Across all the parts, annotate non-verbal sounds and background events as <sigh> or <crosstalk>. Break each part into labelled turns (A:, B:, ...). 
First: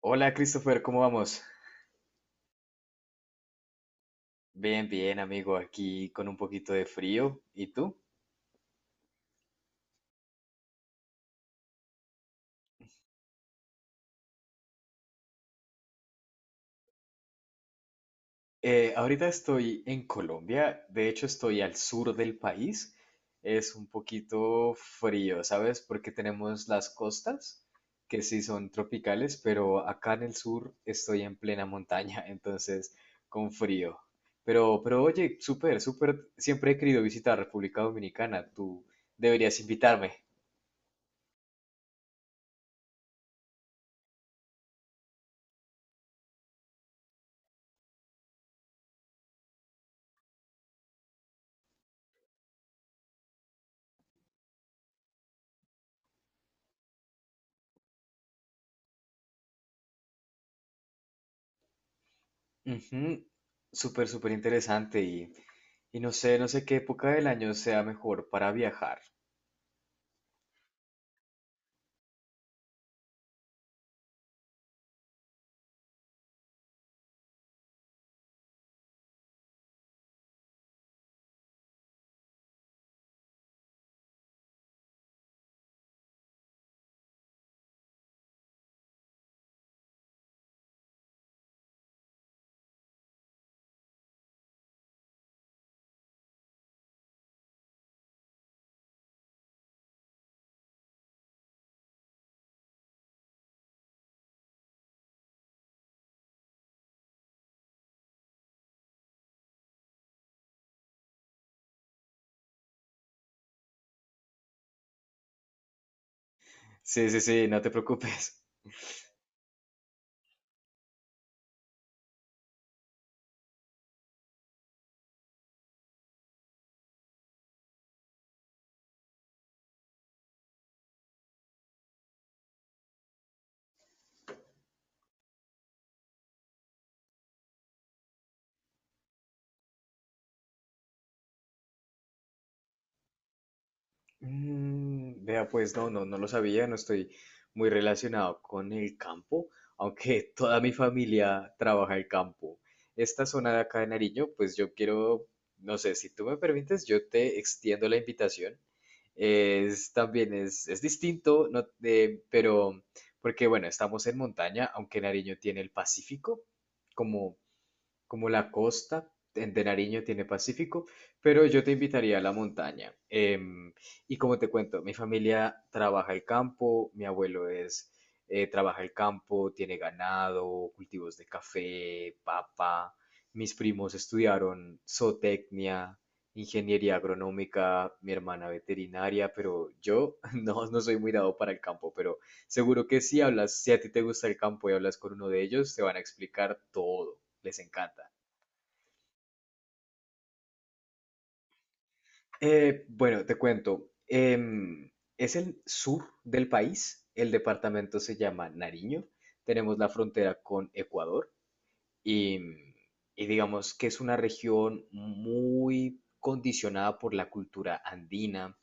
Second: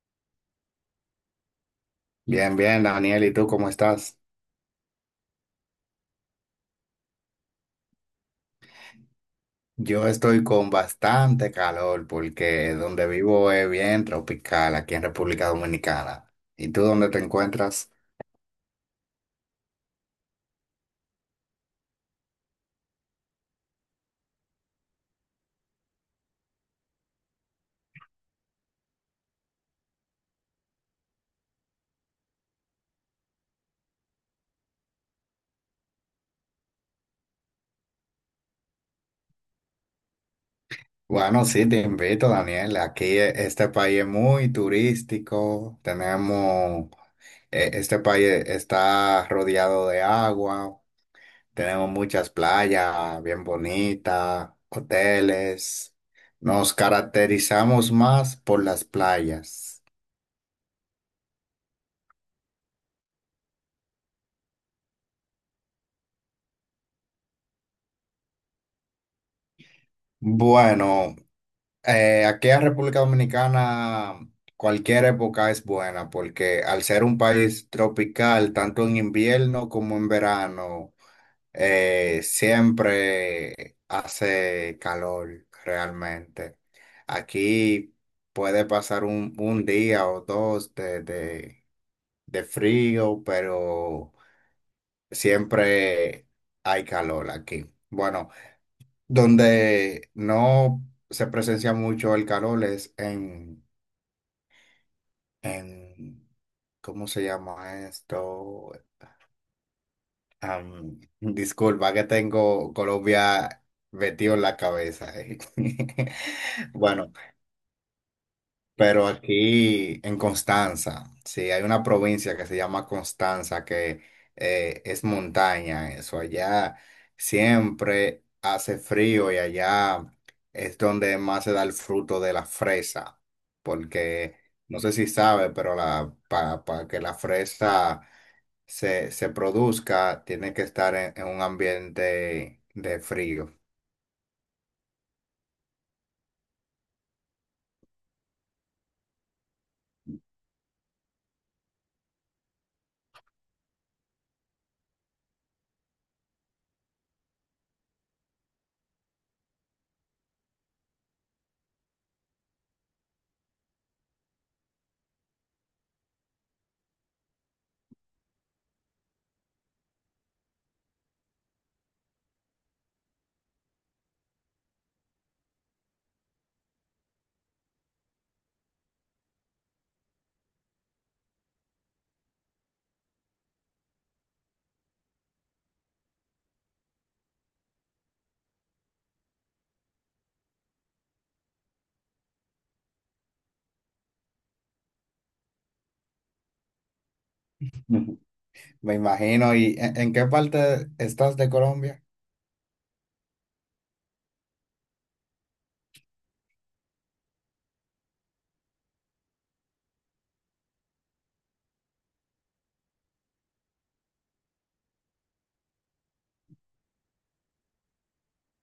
A: Hola Christopher, ¿cómo vamos?
B: Bien, bien, Daniel, ¿y tú cómo estás?
A: Bien, bien, amigo, aquí con un poquito de frío. ¿Y tú?
B: Yo estoy con bastante calor porque donde vivo es bien tropical, aquí en República Dominicana. ¿Y tú dónde te encuentras?
A: Ahorita estoy en Colombia, de hecho estoy al sur del país. Es un poquito frío, ¿sabes? Porque tenemos las costas, que sí son tropicales, pero acá en el sur estoy en plena montaña, <laughs> entonces con frío. Pero oye, súper, súper, siempre he querido visitar República Dominicana, tú deberías invitarme.
B: Bueno, sí, te invito, Daniel. Aquí este país es muy turístico. Este país está rodeado de agua. Tenemos muchas playas bien bonitas, hoteles. Nos caracterizamos más por las playas.
A: Ujú, súper, súper interesante y no sé qué época del año sea mejor para viajar.
B: Bueno, aquí en República Dominicana cualquier época es buena porque al ser un país tropical, tanto en invierno como en verano, siempre hace calor realmente. Aquí puede pasar un día o dos de de frío, pero siempre hay calor aquí. Bueno, donde no se presencia mucho el calor es en ¿cómo se llama esto? Disculpa que tengo Colombia metido en la cabeza. <laughs>
A: Sí,
B: Bueno,
A: sí, sí, no te preocupes.
B: pero aquí en Constanza, sí, hay una provincia que se llama Constanza, que es montaña, eso. Allá siempre hace frío y allá es donde más se da el fruto de la fresa, porque no sé si sabe, pero que la fresa se produzca, tiene que estar en un ambiente de frío.
A: Mm, vea, pues no, no, no lo sabía, no estoy muy relacionado con el campo, aunque <laughs> toda mi familia trabaja el campo. Esta zona de acá de Nariño, pues yo quiero, no sé, si tú me permites, yo te extiendo la invitación. Es también es distinto, no, pero porque bueno, estamos en montaña, aunque Nariño tiene el Pacífico como como la costa de Nariño tiene Pacífico, pero yo te invitaría a la montaña. Y como te cuento, mi familia trabaja el campo, mi abuelo es, trabaja el campo, tiene ganado, cultivos de café, papa. Mis primos estudiaron zootecnia, ingeniería agronómica, mi hermana veterinaria, pero yo <laughs> no, no soy muy dado para el campo, pero seguro que si hablas, si a ti te gusta el campo y hablas con uno de ellos, te van a explicar todo les encanta.
B: Ujú. Me imagino, ¿y en qué parte estás de Colombia?
A: Bueno, te cuento. Es el sur del país. El departamento se llama Nariño. Tenemos la frontera con Ecuador y, y digamos que es una región muy condicionada por la cultura andina,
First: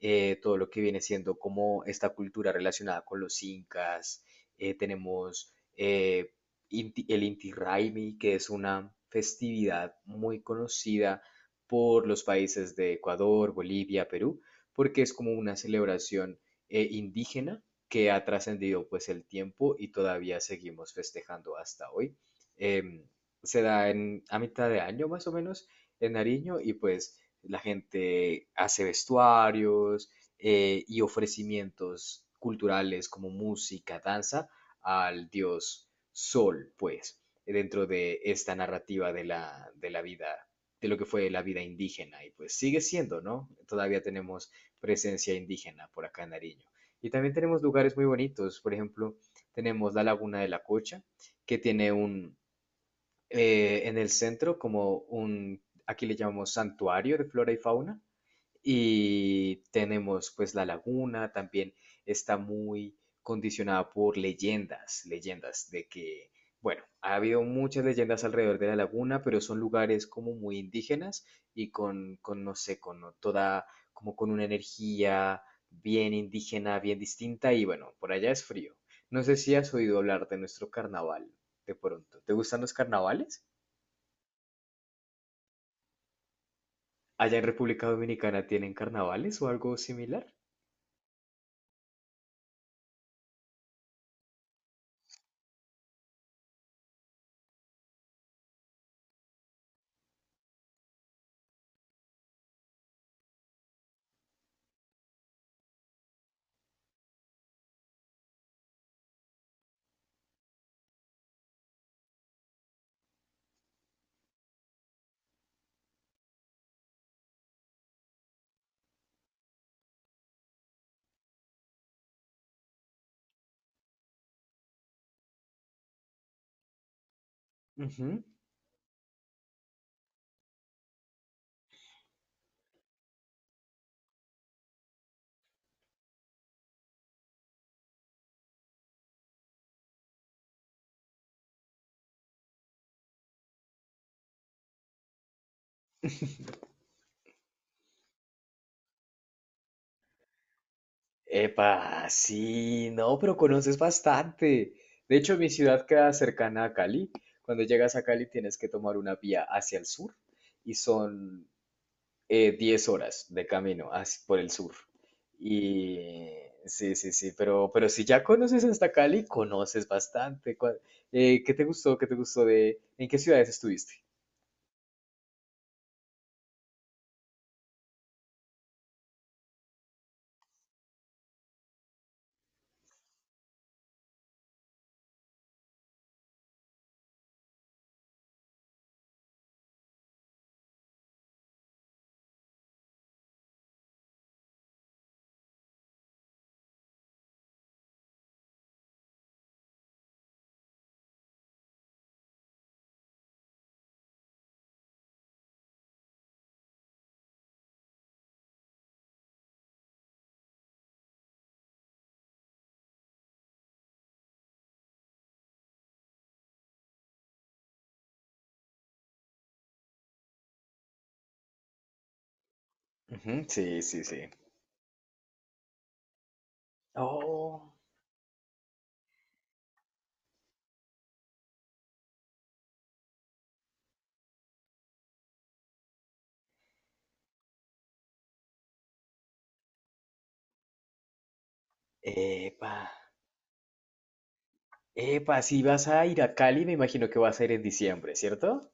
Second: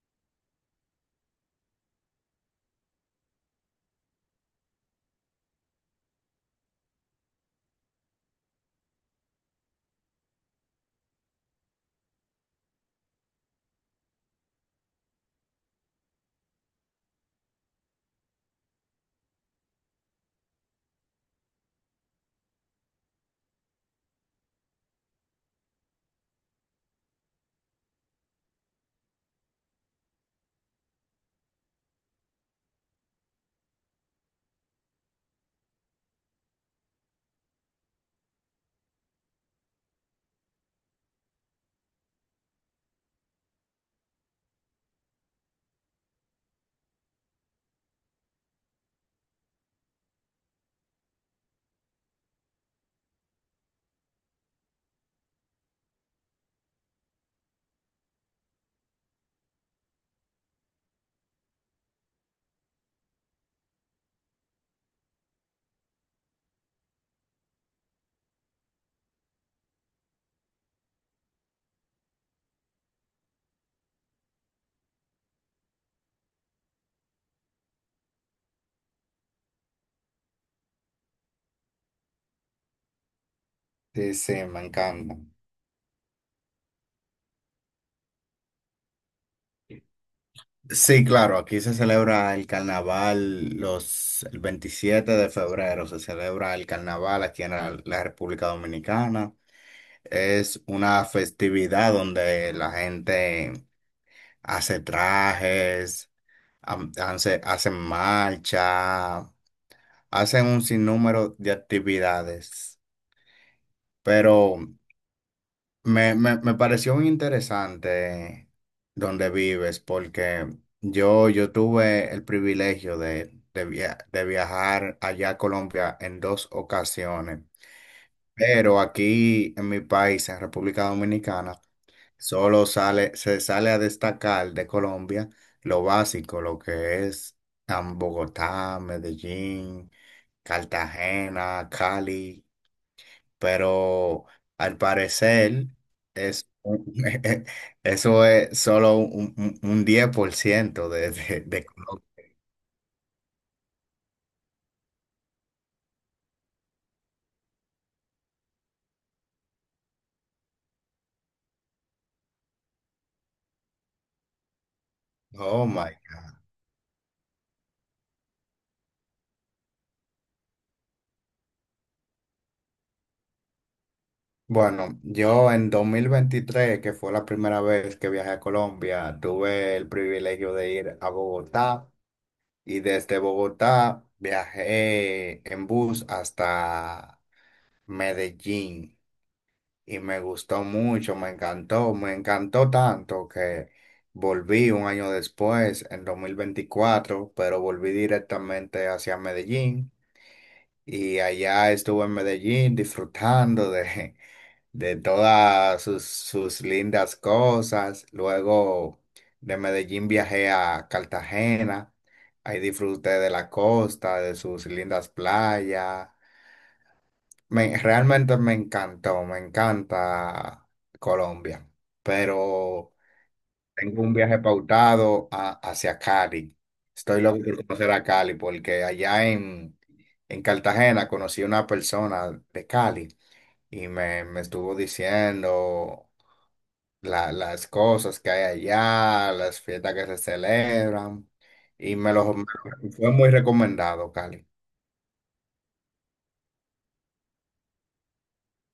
A: todo lo que viene siendo como esta cultura relacionada con los incas. Tenemos el Inti Raymi, que es una festividad muy conocida por los países de Ecuador, Bolivia, Perú, porque es como una celebración indígena que ha trascendido pues el tiempo y todavía seguimos festejando hasta hoy. Em, Se da a mitad de año más o menos en Nariño y pues la gente hace vestuarios y ofrecimientos culturales como música, danza al dios Sol, pues, dentro de esta narrativa de la vida, de lo que fue la vida indígena. Y pues sigue siendo, ¿no? Todavía tenemos presencia indígena por acá en Nariño. Y también tenemos lugares muy bonitos, por ejemplo, tenemos la Laguna de la Cocha, que tiene un, en el centro como un, aquí le llamamos santuario de flora y fauna, y tenemos pues la laguna, también está muy condicionada por leyendas, leyendas de que, bueno, ha habido muchas leyendas alrededor de la laguna, pero son lugares como muy indígenas y con no sé, con toda, como con una energía bien indígena, bien distinta, y bueno, por allá es frío. No sé si has oído hablar de nuestro carnaval, de pronto. ¿Te gustan los carnavales?
B: Sí, sí, me encanta.
A: Allá en República Dominicana tienen carnavales o algo similar.
B: Sí, claro, aquí se celebra el 27 de febrero, se celebra el carnaval aquí en la República Dominicana. Es una festividad donde la gente hace trajes, hace, hacen marcha, hacen un sinnúmero de actividades. Pero me pareció muy interesante donde vives, porque yo tuve el privilegio de viajar allá a Colombia en dos ocasiones,
A: Ujú.
B: pero aquí en mi país, en República Dominicana, solo sale, se sale a destacar de Colombia lo básico, lo que es Bogotá, Medellín, Cartagena, Cali, pero al parecer es, un-
A: <laughs>
B: <laughs> eso es solo un 10% de
A: Epa,
B: Colombia.
A: sí, no, pero conoces bastante. De hecho, mi ciudad queda cercana a Cali. Cuando llegas a Cali tienes que tomar una vía hacia el sur y son 10 horas de camino por el sur.
B: Oh my.
A: Y sí, sí, sí, pero si ya conoces hasta Cali, conoces bastante. ¿Qué te gustó? ¿Qué te gustó de... ¿En qué ciudades estuviste?
B: Bueno, yo en 2023, que fue la primera vez que viajé a Colombia, tuve el privilegio de ir a Bogotá y desde Bogotá viajé en bus hasta Medellín. Y me gustó mucho, me encantó tanto que volví un año después, en 2024, pero volví directamente hacia Medellín y allá estuve en Medellín disfrutando de, <laughs> de todas sus, sus lindas cosas. Luego de Medellín viajé a Cartagena, ahí disfruté de la costa, de sus lindas playas. Realmente me encantó, me encanta Colombia, pero
A: Ujú, sí,
B: tengo
A: sí,
B: un
A: sí.
B: viaje pautado hacia Cali. Estoy loco por
A: Oh.
B: conocer a Cali porque en Cartagena conocí una persona de Cali y me estuvo diciendo las cosas que hay allá, las fiestas que se celebran y
A: Epa,
B: fue muy recomendado Cali.
A: epa, si vas a ir a Cali, me imagino que va a ser en diciembre, ¿cierto?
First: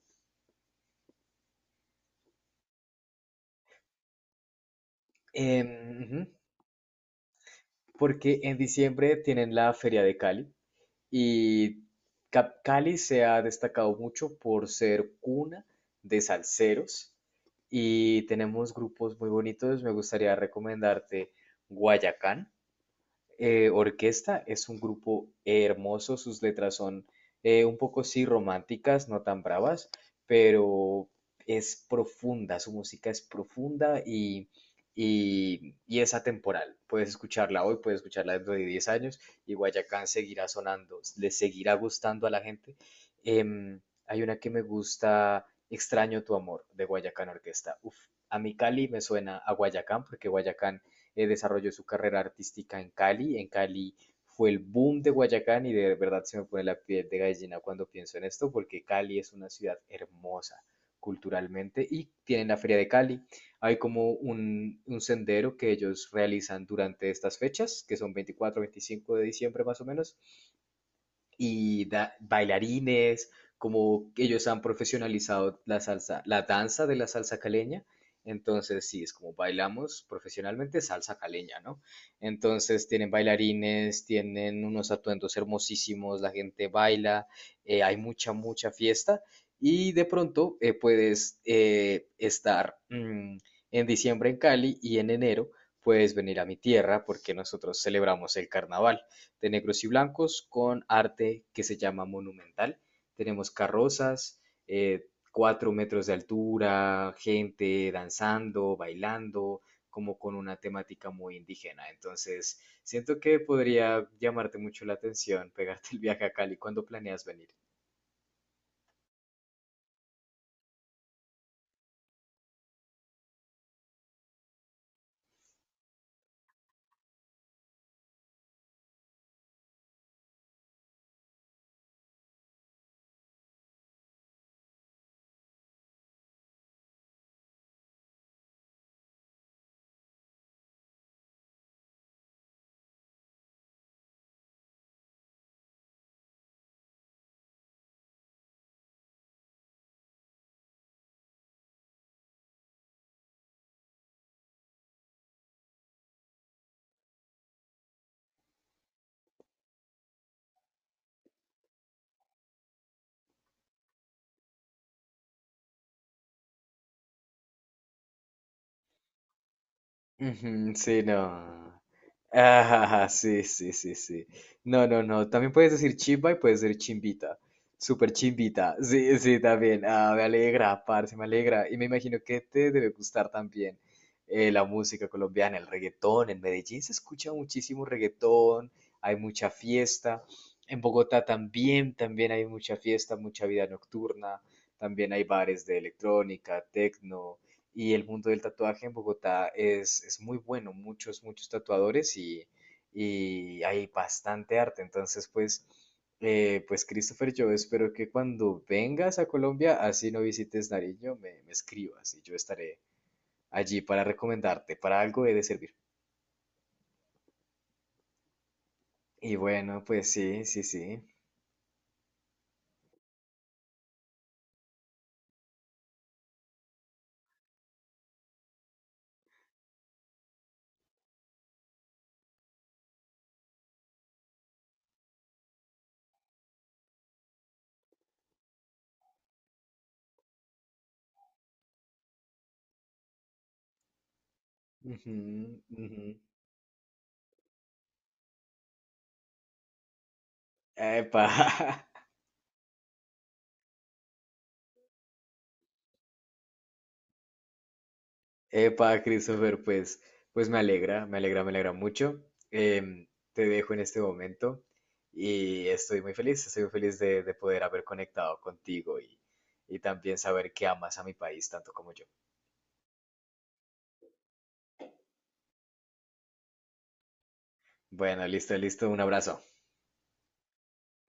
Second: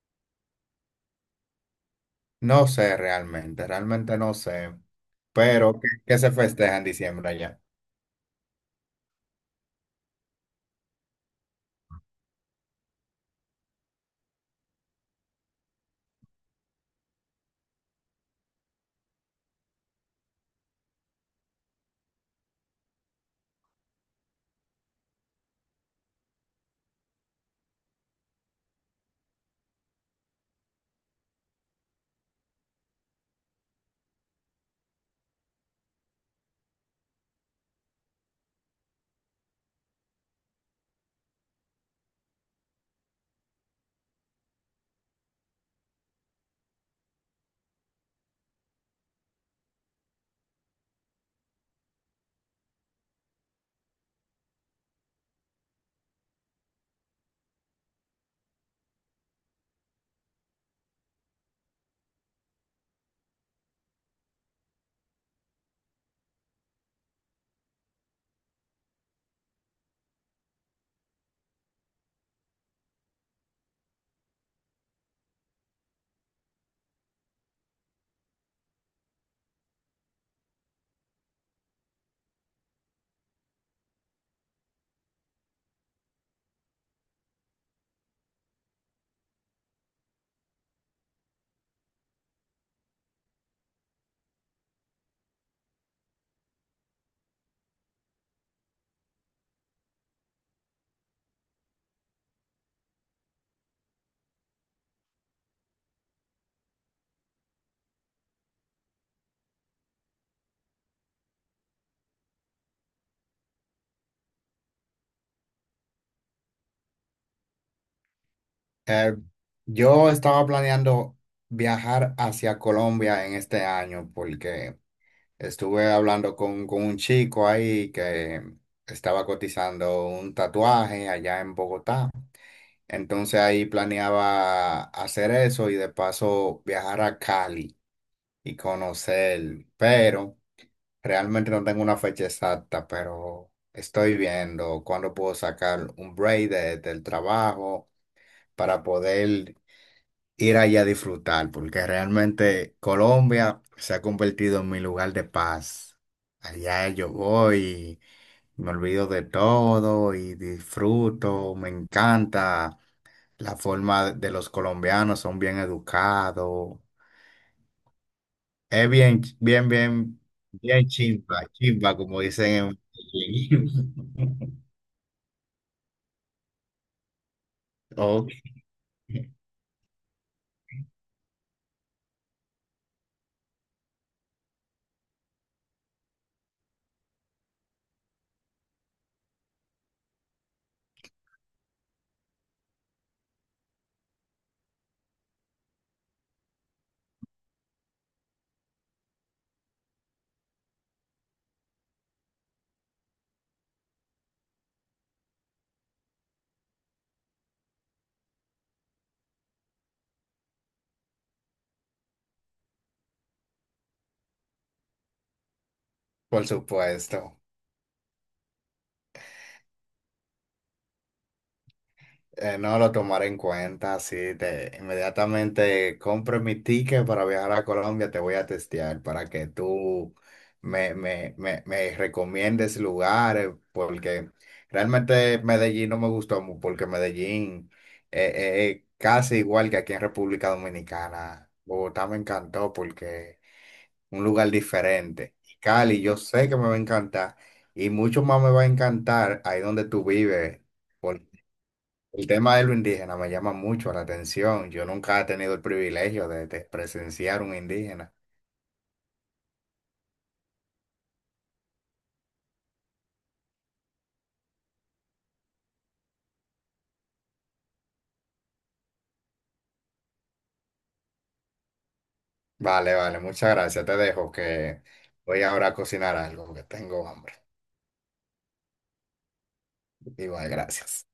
B: No sé realmente, realmente no sé, pero ¿qué, qué
A: Ujú,
B: se festeja en diciembre allá?
A: porque en diciembre tienen la Feria de Cali y Cali se ha destacado mucho por ser cuna de salseros y tenemos grupos muy bonitos. Me gustaría recomendarte Guayacán. Orquesta es un grupo hermoso, sus letras son un poco sí románticas, no tan bravas, pero es profunda, su música es profunda y es atemporal. Puedes escucharla hoy, puedes escucharla dentro de 10 años y Guayacán seguirá sonando, le seguirá gustando a la gente. Em, Hay una que me gusta, Extraño tu amor, de Guayacán Orquesta. Uf, a mi Cali me suena a Guayacán porque Guayacán desarrolló su carrera artística en Cali. En Cali fue el boom de Guayacán y de verdad se me pone la piel de gallina cuando pienso en esto, porque Cali es una ciudad hermosa culturalmente y tienen la Feria de Cali. Hay como un sendero que ellos realizan durante estas fechas, que son 24, 25 de diciembre más o menos, y bailarines, como ellos han profesionalizado la salsa, la danza de la salsa caleña. Entonces, sí, es como bailamos profesionalmente salsa caleña, ¿no? Entonces, tienen bailarines, tienen unos atuendos hermosísimos, la gente baila, hay mucha, mucha fiesta y de pronto puedes estar en diciembre en Cali y en enero puedes venir a mi tierra porque nosotros celebramos el carnaval de negros y blancos con arte que se llama monumental. Tenemos carrozas, eh, 4 metros de altura, gente danzando, bailando, como con una temática muy indígena. Entonces, siento que podría llamarte mucho la atención pegarte el viaje a Cali cuando planeas venir.
B: Eh, yo estaba planeando viajar hacia Colombia en este año porque estuve hablando con un chico ahí que estaba cotizando un tatuaje allá en Bogotá. Entonces ahí planeaba hacer eso y de paso viajar a Cali y conocer, pero... Realmente no tengo una fecha exacta, pero estoy viendo cuándo puedo sacar un break del trabajo para poder ir allá a disfrutar, porque realmente Colombia se ha convertido en mi lugar de paz. Allá yo voy, me olvido de todo y disfruto, me encanta la forma de los colombianos, son bien educados. Es
A: Ujú,
B: bien
A: sí,
B: chimba,
A: no.
B: chimba, como dicen en
A: Ah,
B: <laughs>
A: sí, sí, sí, sí.
B: Medellín.
A: No, no, no. También puedes decir chimba y puedes decir chimbita. Súper
B: Ok,
A: chimbita. Sí, sí, también. Ah, me alegra, parce, me alegra. Y me imagino que te debe gustar también la música colombiana, el reggaetón. En Medellín se escucha muchísimo reggaetón, hay mucha fiesta. En Bogotá también, también hay mucha fiesta, mucha vida nocturna. También hay bares de electrónica, tecno. Y el mundo del tatuaje en Bogotá es muy bueno, muchos, muchos tatuadores y hay bastante arte. Entonces, pues, pues Christopher, yo espero que cuando vengas a Colombia, así no visites Nariño, me escribas y yo estaré allí para recomendarte, para algo he de servir.
B: por supuesto.
A: Y bueno, pues sí, sí, sí.
B: No lo tomaré en cuenta, sí, te, inmediatamente compro mi ticket para viajar a Colombia, te voy a testear para que tú me recomiendes lugares, porque realmente Medellín no me gustó mucho, porque Medellín es casi igual que aquí en República Dominicana. Bogotá me encantó porque... un lugar
A: Ujú,
B: diferente. Y Cali,
A: ujú.
B: yo sé que me va a encantar y mucho más me va a encantar ahí donde tú vives. Por
A: Epa. <laughs>
B: el tema de lo indígena me llama mucho la atención. Yo nunca he tenido el privilegio de presenciar un indígena.
A: Epa, Christopher, pues, pues me alegra, me alegra, me alegra mucho. Em, Te dejo en este momento y estoy muy feliz de poder haber conectado contigo y también saber que amas a mi país tanto como yo.
B: Vale, vale, muchas gracias. Te dejo que voy ahora a cocinar algo que tengo hambre.
A: Bueno, listo, listo, un abrazo.
B: Igual, gracias.